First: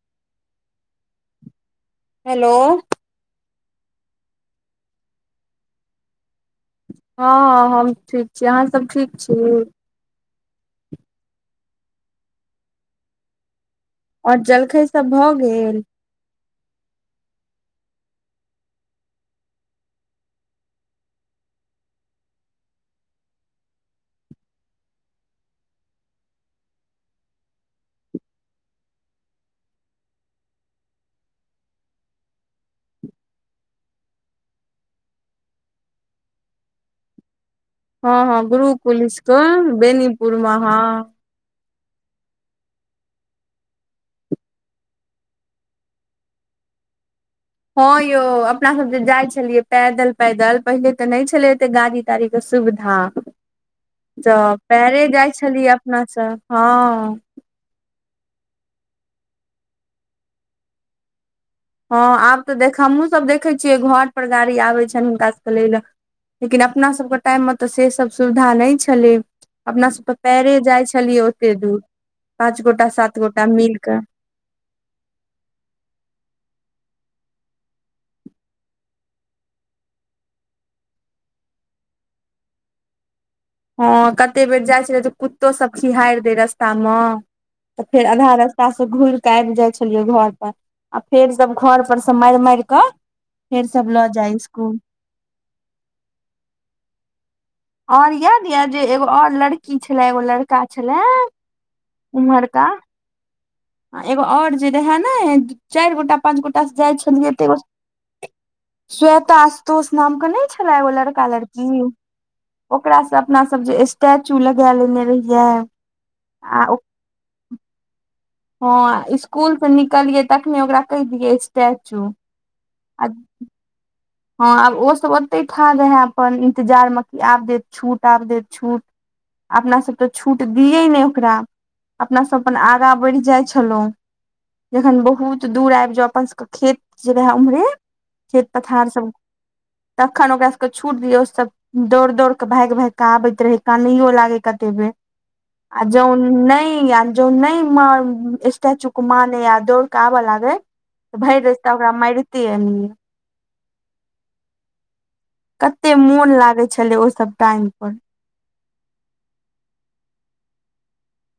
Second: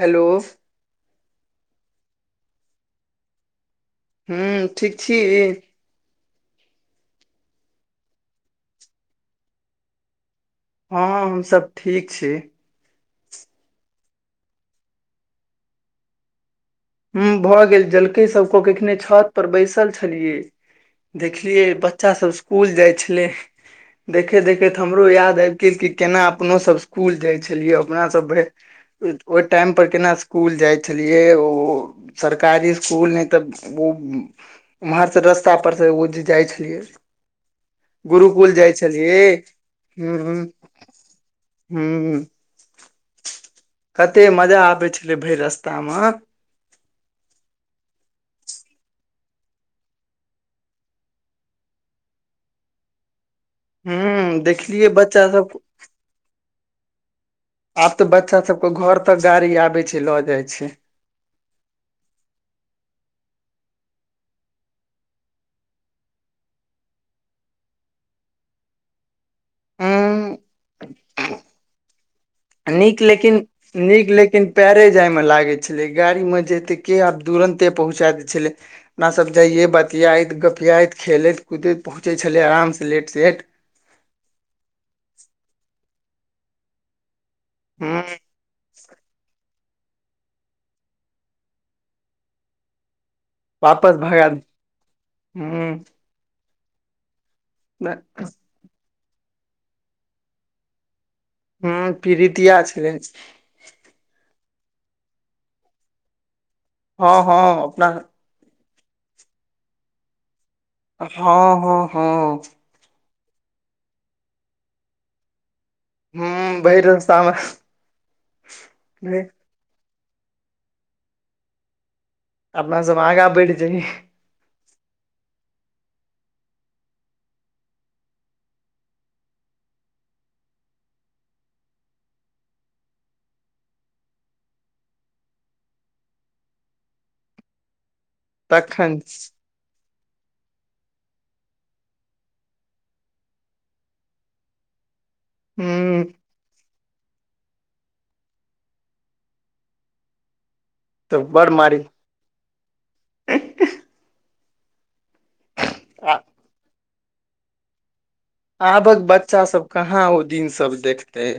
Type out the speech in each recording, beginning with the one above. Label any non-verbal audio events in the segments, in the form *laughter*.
hello hello हूँ ठीक छी हँ हम ठीक छी अहाँ सब ठीक छी हँ हम सऽ ठीक छी आओर जलखै सब भऽ गेल ह भऽ गेल जलकै सभ कऽ के कखने छत पर बैसल छलियै देखलियै बच्चा सब स्कुल जाय छलैय देखैत देखैत हमरो याद आब गेल कि केना अपनोसभ स्कुल जाइ छलियै अपनासभ भरि ओहि टाइम पर केना स्कुल जाइ छलियै ओ सरकारी स्कुल नहि तऽ उ ओम्हरसँ रस्तापरसँ ओ जे जाइ छलियै हँ हँ गुरुकुल जाइ छलियै स्कूल हू बेनीपुर हू मे हँ कते मजा आबै छलै भरि रस्तामऽ हँं यौ अपना सब जे जाय छलियै पैदल पैदल पहिले तऽ नहि छले एते गाड़ी गाड़ी कऽ सुविधा हूं तऽ देखलियै पैरे बच्चा जाइ सब छलियै अपना सऽ हँ आब तऽ बच्चा सब कऽ घर तक गाड़ी आबे छै लऽ जाय छै हँ आब तऽ देख हमहूँसभ देखै छियै घर पर गाड़ी आबै छनि हुनका सभके लै लऽ लेकिन अपनासभके टाइममे तऽ से सब सुविधा नहि छलैय अपनासभ तऽ हूं पैरे जाइ छलियै ओते दूर पाँच गोटा नीक सात लेकिन गोटा मिल कऽ नीक लेकिन पैरे जाय मऽ लागे छलै गाड़ी में जेते के आब तुरन्ते पहुँचा दै छलैय अपनासभ जइयै बतियाइत गपियाइत खेलैत कुदैत पहुँचैत छलै आरामसँ लेट सेट हँ कते बेर जाइ छले तऽ कुत्तो सब खिहारहारि दे रास्ता मे तऽ हूं फेर आधा रास्ता *unintelligible* घूुर केऽ आबि जाइ छलियै घर पर आ फेर जब घर पर से मारि मारि कऽ फेर सब वापस लऽ भगा जाय स्कुल हू आओर याद य जे एगो आओर लड़की छलए एगो लड़का छलए हू पीरितिया छले एगो आओर जे रहय नऽ चारि गोटा पच गोटा जाइ हँ छलये हँ तऽ अपना स्वेता आशुतोष नाम कऽ नहि छलै एगो लड़का हँ लड़की हँ हँ ओकरासँ अपना सब जे स्टैचू लगा लेने रहियै हू आ भेर रास्ता मऽ हँ स्कुल सऽ निकलियै तखने ओकरा कहि दियै स्टेचू अपना सब आगा बेड जाये हँ आब ओसभ ओतहि ठा रह है अपन इन्तजारमे कि आब देत छूट आब देत छूट अपनासभ तऽ छूट दियै नहि ओकरा अपना सभ अपन आगाँ बढ़ि जाइ छलहुँ जखन बहुत दूर आबि जाो अपन सबके खेत जे रहै ओम्हरे खेत पथार सब तखन तखन ओकरा सब कऽ छूट दिय ओ सब दौड़ दौड़ कऽ भागि भागि कऽ आबैत रहै कानैयो लागे कतेक बेर हूं जो नहि अयल जो नहि म स्टेचू को मानेय दौड़ कऽ आबऽ लागेय तऽ भरि बड़ रास्ता तऽ मारी ओकरा मारते आनये कते आ मोन लागे छले ओहि सब टाइम पर आबक बच्चा सब कहाँ ओ दिन सब देखते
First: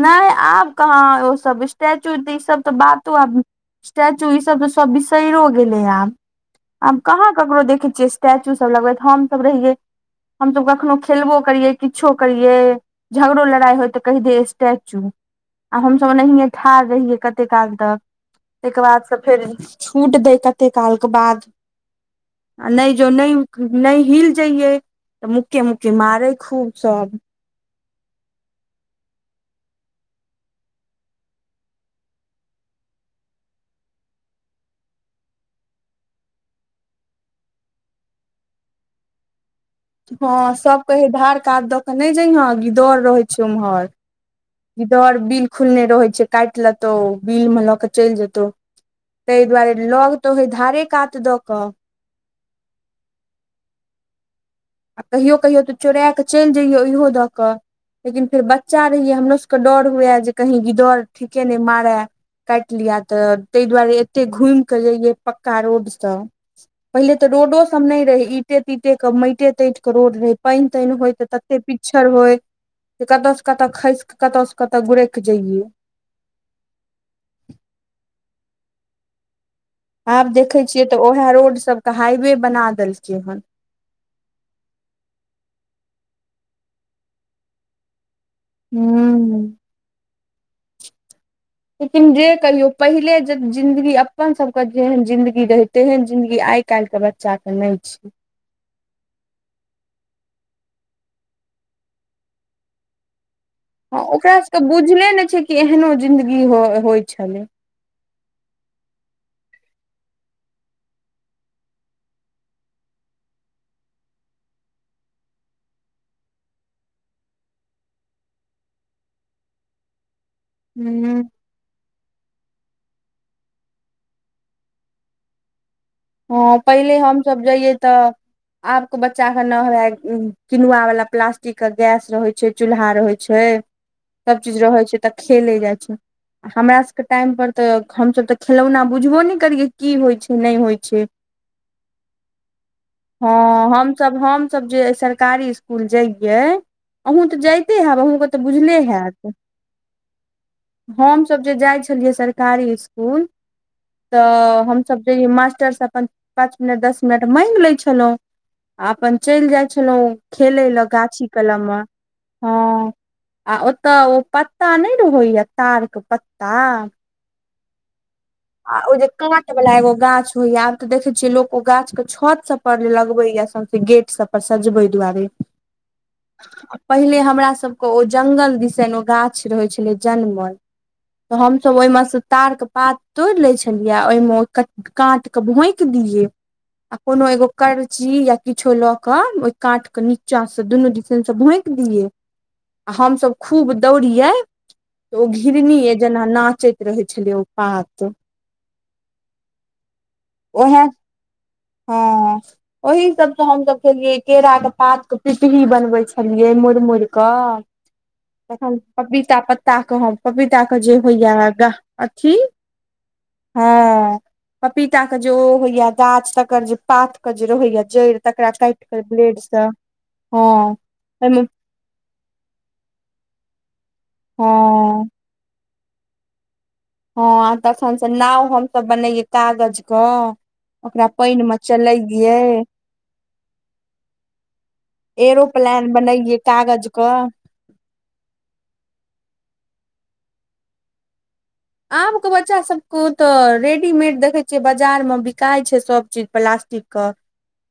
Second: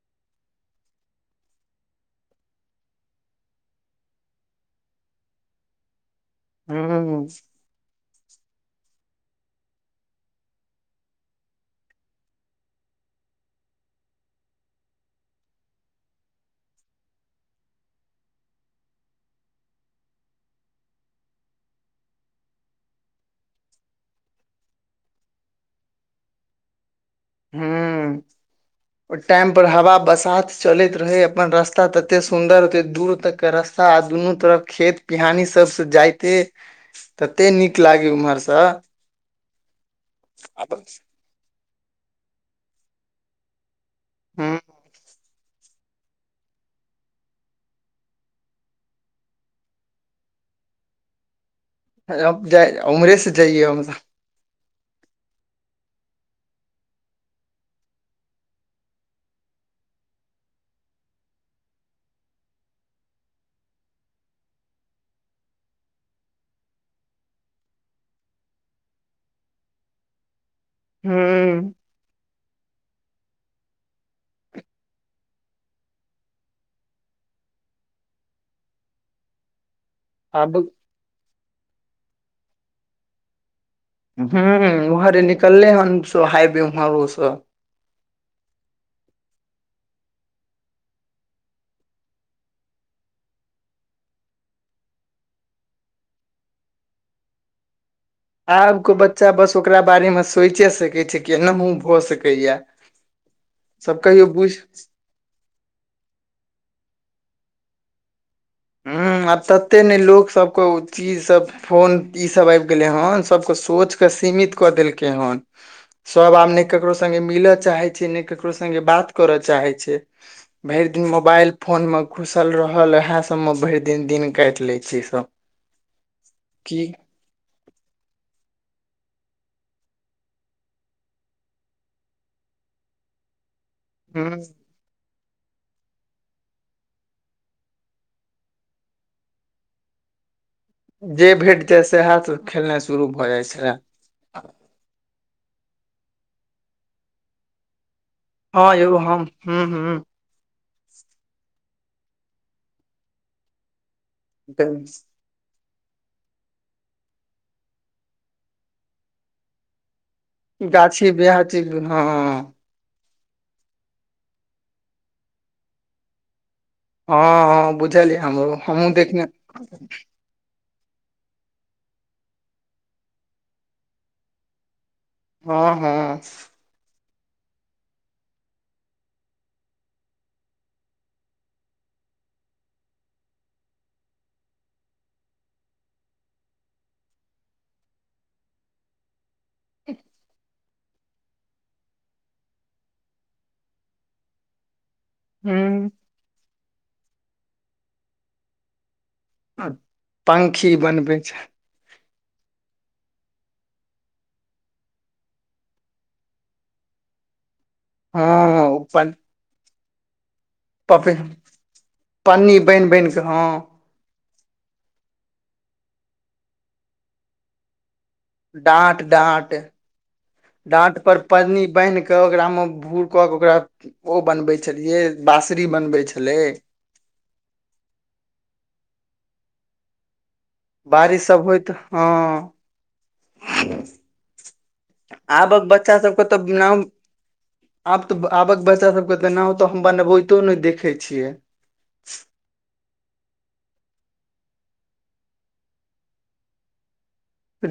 नहि आब कहाँ ओ सब स्टैचू ई सब तऽ बातो आब स्टैचू ई सब त सब बिसरो गेले ह आब हूं आब कहाँ ककरो देखे छियै स्टैचू सब लगबैत हमसब रहियै हमसब कखनो खेलबो करियए किछो करिये झगड़ो लड़ाई होय तऽ कहि दिये स्टेचू आ हमस ओनाहिये ठाढ़ रहियै कते काल तक ताहिके बाद से फेर छूट देै कते कालकऽ बाद आ नहि जो नहि नहि हिल जइयए तऽ मूकिय मूकिय मारे खूब सब हूं ओ टाइम पर हवा बसात चलैत रहे अपन रस्ता तते सुंदर ओते दूर तक कऽ रस्ता ा दुनू तरफ खेत पिहानी सबस जाइते तते नीक लागे ओम्हरसँ हँ सब कहे धार कात दऽ के नहि जाइहे गिदर रहे छै उम्हर हूं गिदर बिल खुलने रहै छै काटि लेतौ बिल मऽ लऽ के चलि जेतौ ताहि दुआरे लग तऽ होेय धारे कात दऽ कऽ जा उमरे से जाइयए हमसब आ कहियो कहियो तऽ चोरा कऽ चलि जइयौ उहो दऽ कऽ लेकिन फेर बच्चा रहियै हमरो सबके डर हुए जे कही गिदर ठीके नहि मारय काटि लििया तऽ ताहि दुआरे एते घुमि कऽ जइये पक्का रोडसँ पहिले तऽ रोडो सब नहि रहे इंटे तीटे के माटे तेट के रोड रहे पानि तानि होय तते प हूं पिछर होइ जे कतऽ से कतऽ खस क कतऽ से कतऽ गुरैक जइयए आब देखे छियै तऽ उएहे रोड सबके हाइवे बना देलकै हन ह वहरे निकलले हन सो हायी उहर ओ हू लेकिन जे कहियो पहिले ज जिन्दगी अपन सबके जेहन जिंन्दगी रहे तेहन जिंन्दगी आइ काल्हि के बच बच्चा कऽ नहि छै आब को बच्चा बस ओकरा बारे मे सोचे सकै छै किनाहु भऽ सकैया हँ सब कहियो ओकरा बुझ सभके बुझले नहि छै कि एहनो जिंन्दगी हो होइत छलैय हू आब तते ने लोक सबके ओ चीज सब फोन इसभ आबि गेलै हन सभकेँ सोचि कऽ सीमित कऽ देलकै हन सभ आब नऽ ककरो संगे मिलय चाहे छै नऽ ककरो संगे बात करय चाहे छै भरि दिन हूँ मोबाइल फोनमे घुसल रहल उएह सभमे भरि दिन दिन काटि लैत छी इसभ हँ पहिले हमसभ जइये तऽ आब के बच्चा के न ह किनुआ वाला प्लास्टिक के गैस रहे छै चूल्हा रहै छै ह सब चीज रहै छै तऽ खेले जाइ छै आ हमर सभके टाइम पर तऽ हमसभ तऽ खेलौना बुझबो नहि करियै की होइत छै नहि होइ छै जे भेट जाय सेहाथ खेलनाइ शुरू भऽ जाइ छलय हम सरकारी स्कुल जाये आहू तऽ जायते हेब तऽ हँ बुझले यौ हम हायत हूँ हूँ हमस जे जाइ छलियै सरकारी स्कुल तऽ हमसब जाऐ मास्टर अपन पाँच मिनट दस मिनट मागि लै छलहुँं आ अपन चलि जाइ छलहुं खेलै लए गाछी कलम मऽ हँ आ ओतय ओ पत्ता नहि रहैय तार कऽ पत्ता हँ बुझलियै हमरो आ हमहुँ ओ जे देखने काँट वला एगो गाछ होइया त देखे छीिये लोको ओ गाछ के छत सब पर लगबे या सौंसे गेट सब पर सजवे दुआरे हँ हँ आ पहिले हमरा सबके ओ जंगल दिस ओ गाछ रहैत छलैय जनमल तऽ हमस ओहि में से ताार के पात तोड़ ले छलियै ओहिमे काट कऽ भोक दिय आ कोनो एगो करची या किछो लऽ के ओहि काट के नीचा सऽ तऽ दुनू दिसनसँ भोकि दियै आ हमसभ खूब दौड़ियै ओ घिरनी हूं जेना नाचैत रहै छलै ओ पात आ पंखी ओएह बनबै छै हँ ओहिी सबसँ हमसभ खेलियै केराकऽ पात कऽ पिपही बनबे छलियै मुड़ि मुड़ कऽ हँ तखन ओ पन पपीता पत्ता कऽ हम पपीता कऽ जे पपे होयऽ अथी पन्नी बान्हि बान्हि कऽ हँ पपीता के जे ओ होइया गाछ तकर जे पात के जे रहैया जड़ि तकरा काटििकऽ डाँट डाँट ब्लेडसँ हँ डाँट पर ओहिमऽ पन्नी बान्हि कऽ ओकरामे भूर कऽ कऽ ओकरा ओ बनबै छलियै हँ बासरी बनबै छलैय हँ तखन सऽ नाव हमसभ बनैये कागज कऽ ओकरा बारिश पानि सब मऽ होइत चलैए हँ आबक एरोप्लान बच्चा सबके बनैये तऽ नाम कागज कऽ आब तऽ आबक बच्चा सब के तऽ नाव तऽ हम बनबैतो नऽ देखे छियै आब के बच्चा सबके ओ तऽ रेडीमेड देखै छियै बाजार मे बिकाय छै सब चीज प्लास्टिक कऽ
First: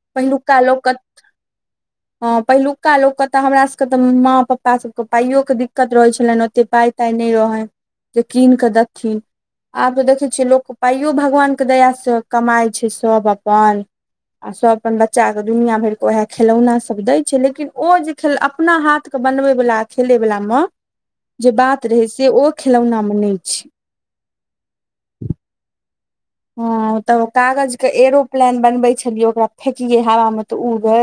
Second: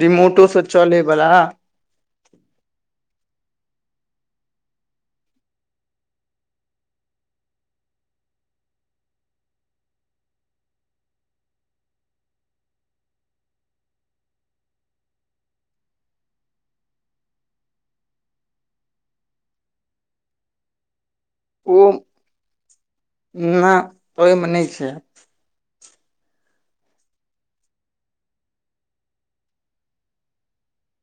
रिमोटो से लोक कऽ चले बला हँ पहिलुका लोक के तऽ हमरा सब के तऽ माँ पापा सबके पाइयो के दिक्कत रहैत छलनि ओते पाइ ते नहि रहैय कीन कऽ दखि आब तऽ देखै छियै लोकके पाइयो भगवानके दयासँ कमाइत छै सभ अपन आ सब अपन बच्चा के दुनििया भरि के उएह खेलौना सब दय छै लेकिन ओ जे खेल अपना हाथ कऽ बनबैवला खेलैवला मऽ जे ओ बात रहै से ओ खेलौनामे नै छै ओहि मे नइ छै हँ तब कागज कऽ एरोप्लेन बनबै छलियै ओकरा फेेकिये हवा मे तऽ उरै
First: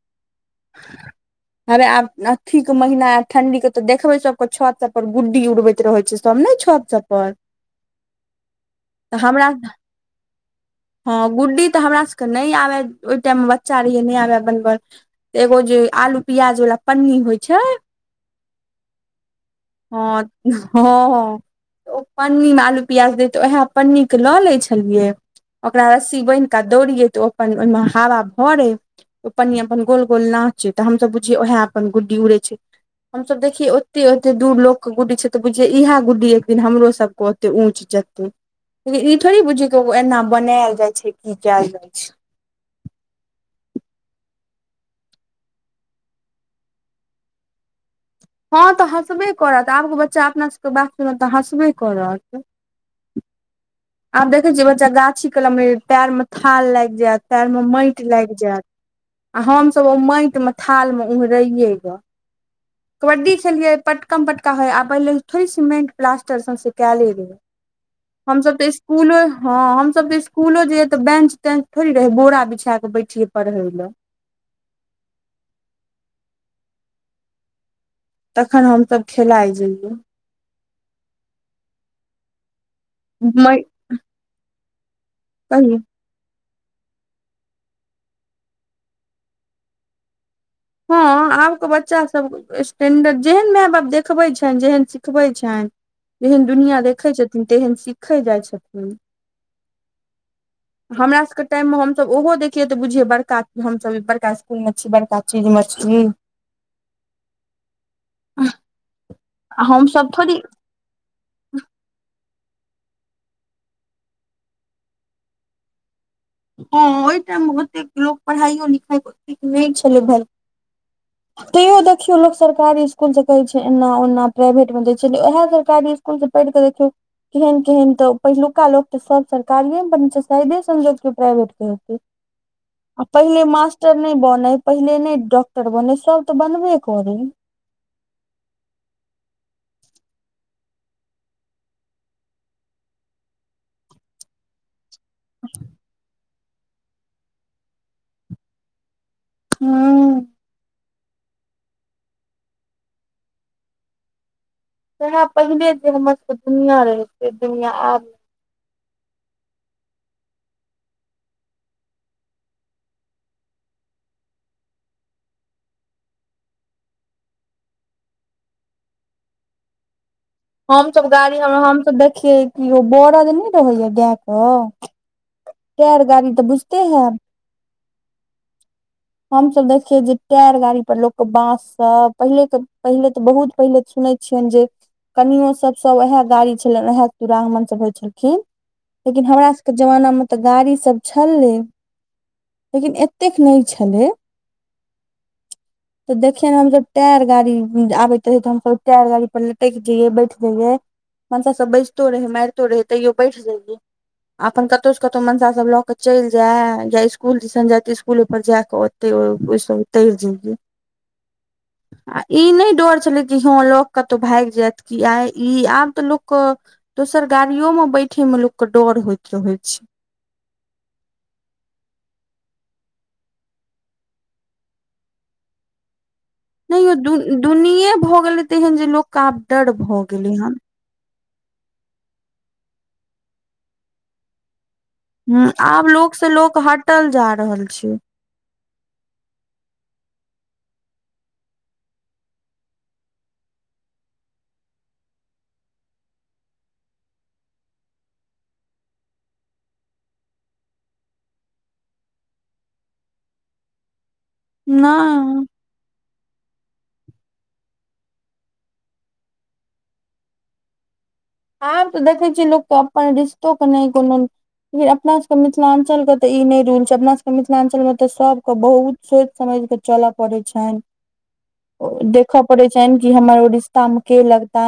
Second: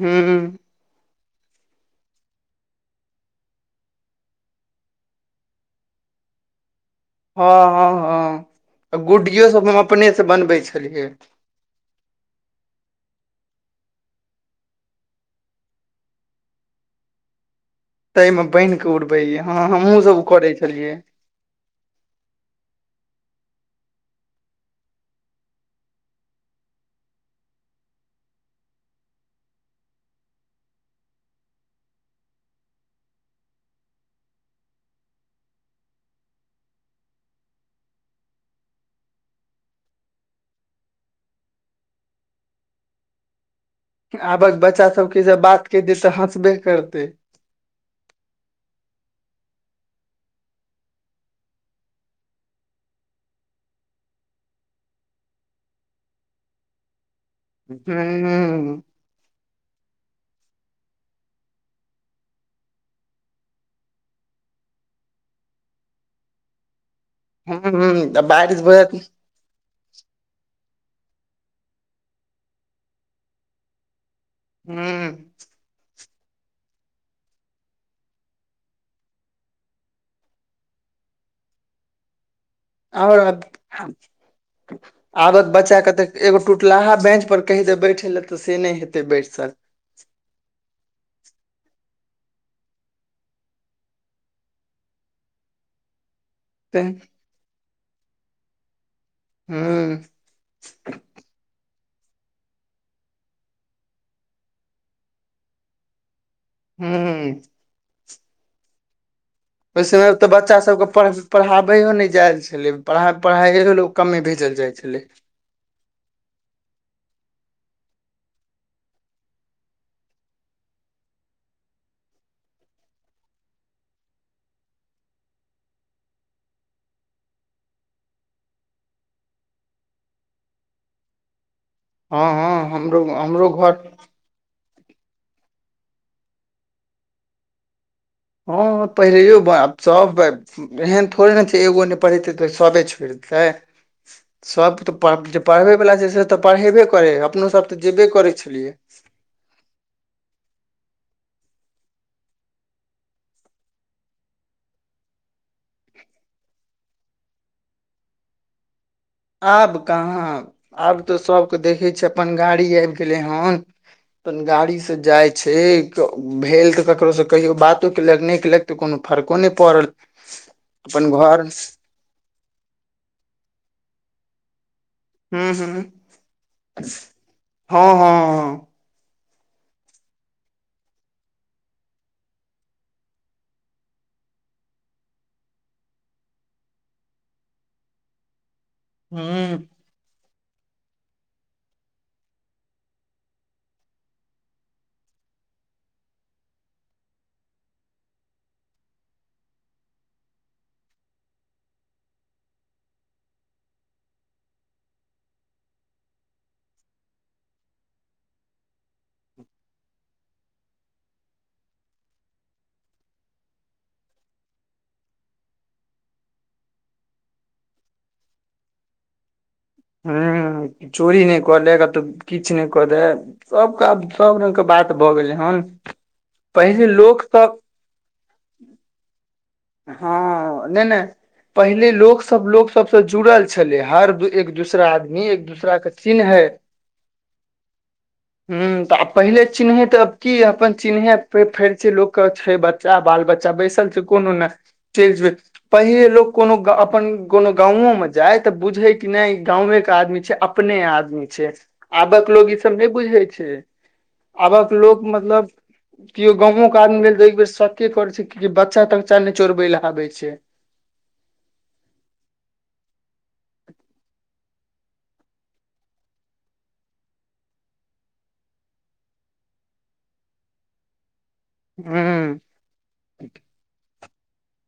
हूँ *inaudible* अरे आब अथी कऽ महीना ऐत ठंडी केँ तऽ देखबै सब क छत सब पर गुड्डी उड़बैत रहै छै सब नै छत सब पर हँ हँ हँ तऽ हमरा गुड्डियो सब अपने से बनबे हँ गुड्डी तऽ हमरा सभ कऽ नइ आबै ओहि टाइम मे बच्चा रहियै नै आबै बनब एगो जे आलू प्याज वला पन्नी होइ छै तहि मे बान्हि कऽ उड़बै रहियै हँ हमहूँ हँ सब करै छलियै हँ ओ पन्नी मऽ आलू प्याज दै तऽ ओहै पन्नी क लऽ लै छलियै ओकरा रस्सी बान्हि कऽ दौड़ियै तऽ ओ अपन ओहिमे हवा भरै ओ पन्नी अपन गोल गोल नाचै तऽ हमसब बुझियै ओहै अपन गुड्डी उड़ै छै हमस देखिये ओते ओते दूर लोग कऽ गुडी छै तऽ बुझिये इएह गुडी एक दिन हमरो सब कऽ ओते ऊँच जेतै, लेकिन ई थोड़ी बुझीयै एना बनैल जाइ छै की कैयल जाय छै आबक बच्चा सबके जब बात कैह दै तऽ हँसबे करतै हँ तऽ हँसबे करत आब कऽ बच्चा अपना सब कऽ बात सुनत तऽ हँसबे करत आब देखै छियै बच्चा गाछी कलम पैर म थाल लाइग जैत पैर म माइट लाइग जैत हूँ आ हमसब ओ माइट मऽ थाल म ओंगहराइयै गऽ कबड्डी खेलिये पटकम पटका होय आ पहिले थोड़ी सीमेंट प्लास्टर सौसे कैयले रहै *unintelligible* त हमसभ बरिस तऽ भऽ जैत हँ स्कूलो हमस तऽ इस्कूलो जाइयै तऽ बेंच तेंच थोड़ी रहै बोरा बिछै कऽ बैठियै पड़है लऽ हूँ तखन हमसभ खेलाइ रहियै आओर मै आबक कहियौ बच्चा कऽ दे एगो टुटलाहा बेंच पर कहि दै बैठेल तऽ से नहि हेतै बैसल हँ हँ आब कऽ बच्चा सब स्टैंडर जेहन माय बाप देखबै छैन जेहन सिखबै छैन तेहेन दुनिया तै देखै छथिन तेहन सीखल जाइ छथिन हूँ हमरा सब कऽ टाइम मऽ हम सब ओहो देखिये तऽ बुझिये बड़का हम सब बड़का स्कूल मऽ छी बड़का चीज मऽ छी हूँ आ ओहि हमसभ समय मऽ तऽ थोड़ी बच्चा सब कऽ पड़ पढ़ाबैयो नहि जायल छलै परहा परहाइयो लऽ कमे भेजल जाइ छलै हँ ओहि टाइम मे ओतेक लोक पढ़ाइयो लिखाइ ओतेक नहि छलै भ तैयो देखियो लोक सरकारी स्कूल जे कहे छै एना ओना प्राइवेट मे देय छलै औहै सरकारी इस कुल सँ पैढ़ कऽ केहन केहन तऽ पहिलुका लोक तऽ सब सरकारिए मऽ बन छै शायदे संजोग कियो प्राइवेट केँ हँ हँ हमरो आ पहिले हमरो घर मास्टर नहि बनै पहिले नै डॉक्टर बनै सब तऽ बनबे करै हँ हँ पहिलेयौ बा *unintelligible* एहन थोड़े नऽ छै एगो नहि पढ़ेतै तऽ सभे छोड़ि देतै, सब तऽ पर जे पढ़बैवला छै से तऽ पढ़ेबे करै अपनोसभ तऽ जेबे करै छलियै *unintelligible* सैहाँ पहिले जे हमर सब केँ दुनियाँ रहे से दुनियाँ आब नै आब कहाँ आब तऽ सभ केँ देखै छियै अपन गाड़ी आइब गेलै हन अपन गाड़ी से जाइ छै भेल तऽ ककरोसँ कहियो बातो केलक नै केलक तऽ कोनो फर्को नै पड़ल *inaudible* हमसभ अपन गाड़ी घर हूँ हमसब देखियै कि बरद नै रहैय गाय केँ *inaudible* हूँ टेरगाड़ी तऽ बुइझते हैब हँ हँ हँ हम सब देखिये जे टायर गाड़ी पर लोक केँ बांस सब पहिले केँ पहले ते बहुत पहिले सुनै छियन जे कनियो सब सब उएह गाड़ी छलैन उएह दुरागमन सब होइ छलखिन *inaudible* लेकिन हमरा हूँ सब केँ जमाना मे तऽ गाड़ी सब छलै *inaudible* लेकिन एतेक नै छलै *inaudible* तऽ देखियै ने हमसभ टायर गाड़ी आबैत रहै तऽ हमसभ टायर गाड़ी पर लटैक जइयै बैठ जइये मनसा सब बैजतो रहै मारते रहै तैओ बैठ जाइऐ अपन कटौ सँ मनसा सब ल के चैल जाए या इसकुल दिसन जाय तऽ इसकुल पर जा कऽ ओते ओहिस उतैर जाइए *inaudible* आ इ नहि डर छलै कि हँ लऽ कऽ कतहु भाइग जाइत कि आइ इ आब तऽ लोक कऽ दोसर गाड़ियोमे बैठयमे लोककेँ डर होइत रहैत छै हूँ चोरी नहि कऽ लेग किछ नहि कऽ दैत सब केँ आब सब रंग केँ बात भऽ गेलै हन नहि पहिले यौ दु लोक सब दुनिय भऽ गेलै तेहेन जे लोक कऽ आब डर भऽ गेलै हन नै नै पहिले लोक सब लोक सबसँ जुड़ल छले हर एक दूसरा आदमी एक हू दूसरा आब के लोक सँ चिन्है लोक हटल जा रहल छै ह तऽ आब पहिले चिन्ह तऽ आब की अपन चिन्ह फड़ छै लोक कऽ छै बच्चा बाल बच्चा बैसल छै कोनो नै चैल जैबे पहिले लोक कोनो अपन कोनो गाँव मऽ जाय तऽ बुझै कि नहि गाँव केँ आदमी छै अपने आदमी छै आबक लोग इ सब नहि बुझै छै आबक लोक नहि मतलब केओ गाँवो केँ आदमी भेल तऽ एक बेर शके करै छै कि बच्चा तच्चा नहि चोरबै लए आबे छै आब तऽ देखै छीयै लोक तऽ अपन रिश्तो के नहि कोनो लेकिन अपना सब केँ मिथिलांचल कऽ तऽ इ नहि रूल छै अपना सब केँ मिथिलांचल मऽ तऽ सब केँ बहुत सोचि समझि कऽ चलय पड़ैत छैन *unintelligible* हूँ देखऽ पड़े छैन कि हमर उऽ रिस्ता मऽ केँ लगता